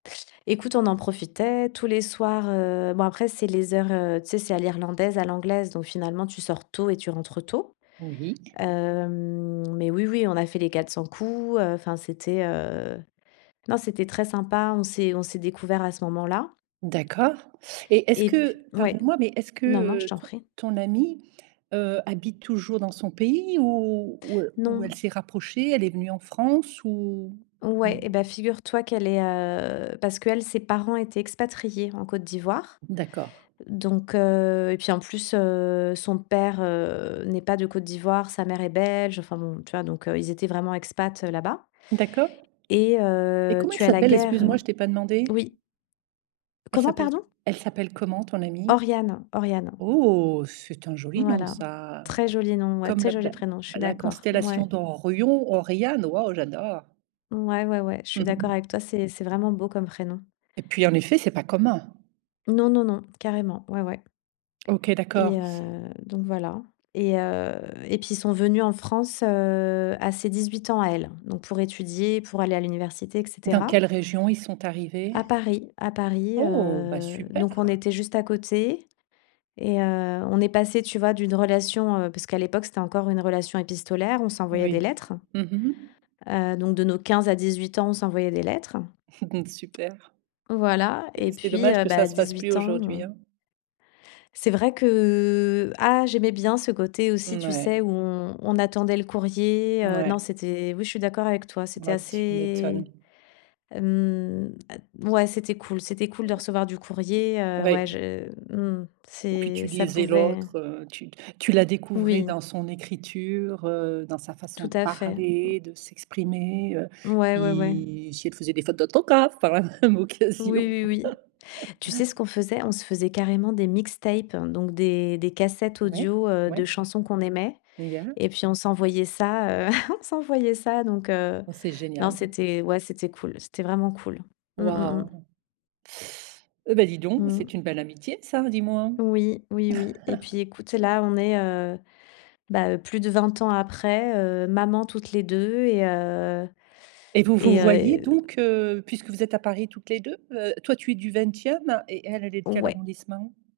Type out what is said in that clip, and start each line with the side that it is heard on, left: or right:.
left: Écoute, on en profitait tous les soirs, heu, bon après, c'est les heures, heu, tu sais, c'est à l'irlandaise, à l'anglaise, donc finalement, tu sors tôt et tu rentres tôt.
right: Oui.
left: Hem, mais oui, oui, on a fait les quatre cents coups, heu, enfin c'était, heu, non, c'était très sympa. On s'est on s'est découvert à ce moment là.
right: D'accord, et est-ce
left: Et p
right: que
left: ouais?
right: pardonne moi, mais est-ce que,
left: Non, non, je
right: heu,
left: t'en
right: ton
left: prie.
right: ton amie, heu, habite toujours dans son pays ou ou e ou
left: Non.
right: elle s'est rapprochée, elle est venue en France ou? Mmh.
left: Ouais et bah, figure toi qu'elle est, heu parce qu'elle, ses parents étaient expatriés en Côte d'Ivoire,
right: D'accord.
left: donc heu, et puis, en plus, heu, son père, heu, n'est pas de Côte d'Ivoire, sa mère est belge. Enfin bon, tu vois? Donc heu, ils étaient vraiment expats là-bas.
right: D'accord.
left: Et
right: Et
left: heu,
right: comment elle
left: tu as la
right: s'appelle? Excuse moi,
left: guerre.
right: je t'ai pas demandé.
left: Oui.
right: Elle
left: Comment?
right: s'appelle
left: Pardon?
right: elle s'appelle comment, ton amie?
left: Oriane, Oriane.
right: Oh, c'est un joli nom,
left: Voilà,
right: ça.
left: très joli nom, ouais,
right: Comme
left: très
right: la
left: joli
right: pla
left: prénom, je suis
right: la
left: d'accord.
right: constellation
left: Ouais.
right: d'Orion, Oriane, waouh, j'adore.
left: Ouais, ouais, ouais, je suis d'accord avec toi, c'est c'est vraiment beau comme prénom.
right: Et puis, en effet, c'est pas commun.
left: Non, non, non, carrément. Ouais, ouais.
right: OK, d'accord.
left: Et heu, donc voilà, et heu, et puis ils sont venus en France, heu, à ses 18 ans à elle, donc pour étudier, pour aller à l'université, et
right: Dans
left: cetera.
right: quelle région, ils sont
left: À
right: arrivés?
left: Paris, à Paris,
right: Oh, bah,
left: heu, donc on
right: super.
left: était juste à côté, et heu, on est passées, tu vois? D'une relation, heu parce qu'à l'époque, c'était encore une relation épistolaire, on s'envoyait des
right: Oui.
left: lettres.
right: Mmh mh.
left: Heu, donc de nos 15 à 18 ans, on s'envoyait des lettres.
right: Super.
left: Voilà,
right: C'est
left: et
right: c'est
left: puis,
right: dommage
left: heu,
right: que ça
left: bah,
right: se fasse plus
left: 18
right: aujourd'hui,
left: ans.
right: hein.
left: C'est vrai que ah, j'aimais bien ce côté aussi,
right: N
left: tu
right: ouais.
left: sais, où on on attendait le courrier,
right: N
left: heu,
right: ouais.
left: non, c'était oui, je suis d'accord avec toi, c'était
right: Oh, tu
left: assez
right: m'étonnes.
left: hem, heu, ouais, c'était cool c'était cool de recevoir du courrier, heu,
right: Ouais.
left: ouais, je mmh,
right: Puis,
left: c'est
right: tu
left: ça
right: lisais
left: pouvait
right: l'autre, heu, tu tu la découvrais
left: Oui.
right: dans son écriture, heu, dans sa façon
left: Tout
right: de
left: à fait. Mmh.
right: parler, de s'exprimer, heu,
left: Ouais, ouais, ouais.
right: i si elle faisait des fautes d'autographes par la même occasion.
left: Oui, oui, oui. Tu sais ce qu'on faisait? On se faisait carrément des mixtapes, donc des des cassettes
right: Ouais.
left: audio, heu,
right: Ouais.
left: de chansons qu'on aimait,
right: [unintelligible]
left: et puis on s'envoyait ça, heu, on s'envoyait ça donc heu,
right: Oh, c'est
left: non,
right: génial.
left: c'était ouais, c'était cool, c'était vraiment cool. Mmh, mmh, mmh.
right: Waouh. Et bah, dis donc
left: Mmh.
right: c'est une belle amitié ça, dis-moi.
left: Oui, oui, oui, et puis écoute, là, on est, heu, bah, plus de 20 ans après, heu, maman toutes les 2 et heu,
right: Et vous vous
left: et
right: voyez
left: heu
right: donc heu, puisque vous êtes à Paris toutes les 2? Heu, toi tu es du 20e et elle, elle est de quel
left: Ouais.
right: arrondissement?